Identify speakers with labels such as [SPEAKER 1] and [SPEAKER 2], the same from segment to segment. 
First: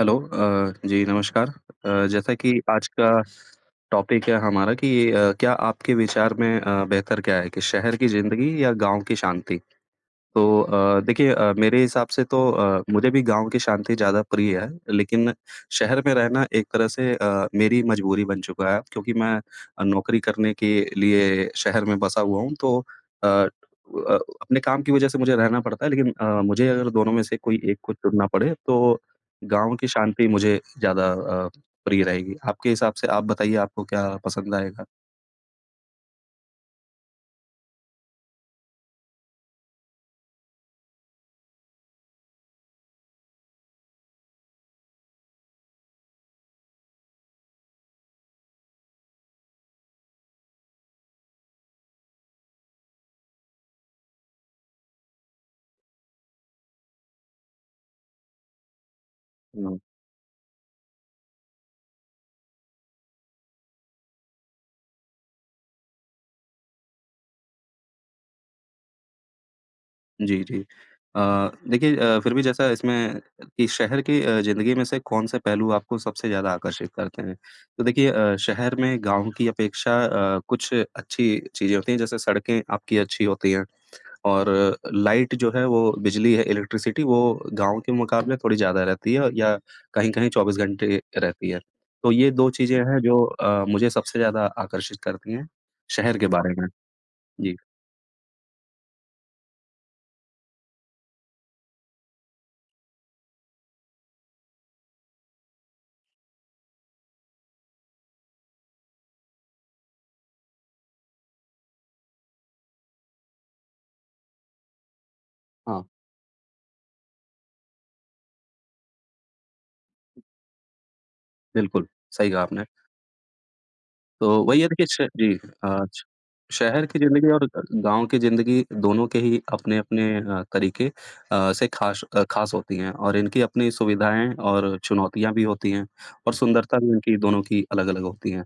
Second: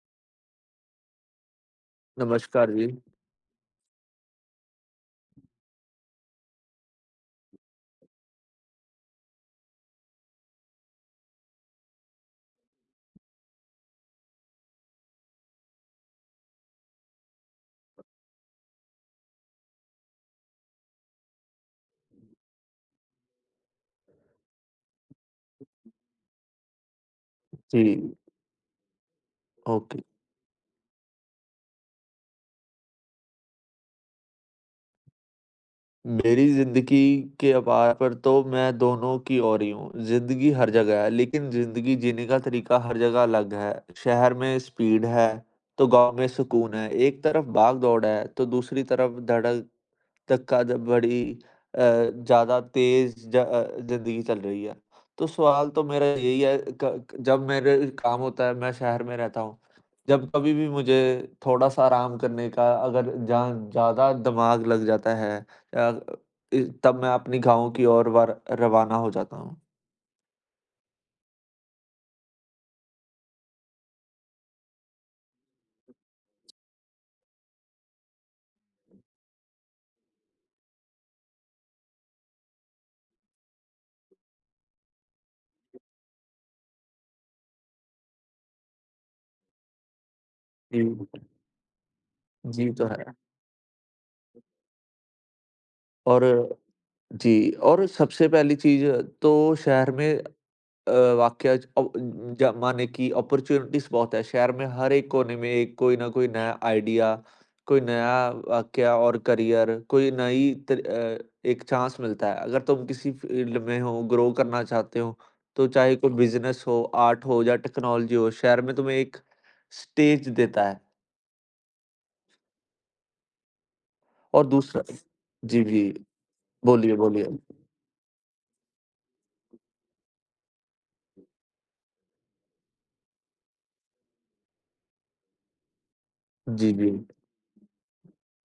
[SPEAKER 1] Hello. अ, जी नमस्कार। अ, जैसा कि
[SPEAKER 2] नमस्कार जी।
[SPEAKER 1] आज का टॉपिक है हमारा कि अ, क्या आपके विचार में अ, बेहतर क्या है कि शहर की ज़िंदगी या गाँव की शांति? तो अ, देखिए अ, मेरे हिसाब से तो अ, मुझे भी गाँव की शांति ज़्यादा प्रिय है। लेकिन शहर में रहना एक तरह से अ, मेरी मजबूरी बन चुका है, क्योंकि मैं अ, नौकरी करने के लिए शहर में बसा हुआ हूँ तो अ, उ अ, अपने काम की वजह से मुझे रहना पड़ता है, लेकिन अ, मुझे अगर दोनों में से कोई एक को
[SPEAKER 2] जी।
[SPEAKER 1] चुनना पड़े, तो गाँव की
[SPEAKER 2] ओके।
[SPEAKER 1] शांति मुझे ज़्यादा अ, प्रिय रहेगी। आपके हिसाब से आप बताइए आपको क्या पसंद आएगा?
[SPEAKER 2] मेरी ज़िंदगी के अबा पर तो मैं दोनों की ओर ही हूँ, ज़िंदगी हर जगह है लेकिन ज़िंदगी जीने का तरीका हर जगह अलग है। शहर में स्पीड है, तो गाँव में सुकून है, एक तरफ़ भागदौड़ है तो दूसरी तरफ़ धड़क धक्का द बड़ी अ, ज़्यादा तेज़ ज अ, ज़िंदगी चल रही है। तो सवाल तो मेरा यही है कक जब मेरे काम होता है मैं शहर में रहता हूँ,
[SPEAKER 1] हुँ।
[SPEAKER 2] जब कभी भी मुझे थोड़ा-सा आराम करने का अगर जहाँ ज़्यादा दिमाग लग जाता है अ, इ तब मैं अपनी गाँवों की ओर वार रवाना हो जाता हूँ।
[SPEAKER 1] जी, जी। अ, देखिए अ, फिर भी जैसा इसमें कि शहर की अ, ज़िंदगी में से कौन-सा पहलू आपको सबसे ज़्यादा आकर्षित करते हैं? तो देखिए अ, शहर में गाँव की अपेक्षा अ, कुछ अच्छी चीज़ें होती हैं, जैसे सड़कें आपकी अच्छी होती हैं और लाइट जो है वो बिजली है, इलेक्ट्रिसिटी वो गाँव के मुकाबले थोड़ी ज़्यादा रहती है औ या कहीं-कहीं 24 घंटे
[SPEAKER 2] जी।
[SPEAKER 1] रहती है। तो ये 2
[SPEAKER 2] जी,
[SPEAKER 1] चीज़ें
[SPEAKER 2] तो
[SPEAKER 1] हैं
[SPEAKER 2] है।
[SPEAKER 1] जो अ, मुझे सबसे ज़्यादा आकर्षित करती हैं, शहर
[SPEAKER 2] और
[SPEAKER 1] के बारे में।
[SPEAKER 2] जी।
[SPEAKER 1] जी।
[SPEAKER 2] और सबसे पहली चीज़ तो शहर में अ, वाकया ज अ, उ जमाने कि अपॉर्चुनिटीज़ बहुत है। शहर में हर एक कोने में एक कोई ना कोई नया आइडिया, कोई नया वाकया और करियर, कोई नई त अ, एक चांस मिलता है। अगर तुम किसी फील्ड में हो, ग्रो करना चाहते हो, तो
[SPEAKER 1] हाँ।
[SPEAKER 2] चाहे तो कोई बिज़नेस हो, आर्ट हो या टेक्नोलॉजी हो, शहर में तुम्हें एक स्टेज देता है।
[SPEAKER 1] बिल्कुल, सही कहा आपने। तो
[SPEAKER 2] और
[SPEAKER 1] वही है,
[SPEAKER 2] दूसरा
[SPEAKER 1] देखिए, श जी,
[SPEAKER 2] जी, जी।
[SPEAKER 1] आज शहर
[SPEAKER 2] बोलिए,
[SPEAKER 1] की
[SPEAKER 2] बोलिए।
[SPEAKER 1] ज़िंदगी और अ, गाँव की ज़िंदगी दोनों के ही अपने-अपने अ, तरीके अ, से ख़ाश अ, ख़ास होती हैं और इनकी अपनी सुविधाएँ और चुनौतियाँ भी होती हैं, और
[SPEAKER 2] जी,
[SPEAKER 1] सुंदरता भी
[SPEAKER 2] जी।
[SPEAKER 1] इनकी दोनों की अलग-अलग होती हैं।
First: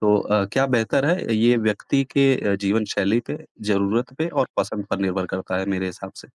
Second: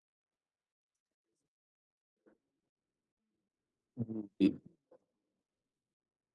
[SPEAKER 1] तो अ, क्या बेहतर है? अ, ये व्यक्ति के अ, जीवनशैली पे,
[SPEAKER 2] उ
[SPEAKER 1] ज़रूरत पे और
[SPEAKER 2] जी।
[SPEAKER 1] पसंद पर निर्भर करता है मेरे हिसाब से।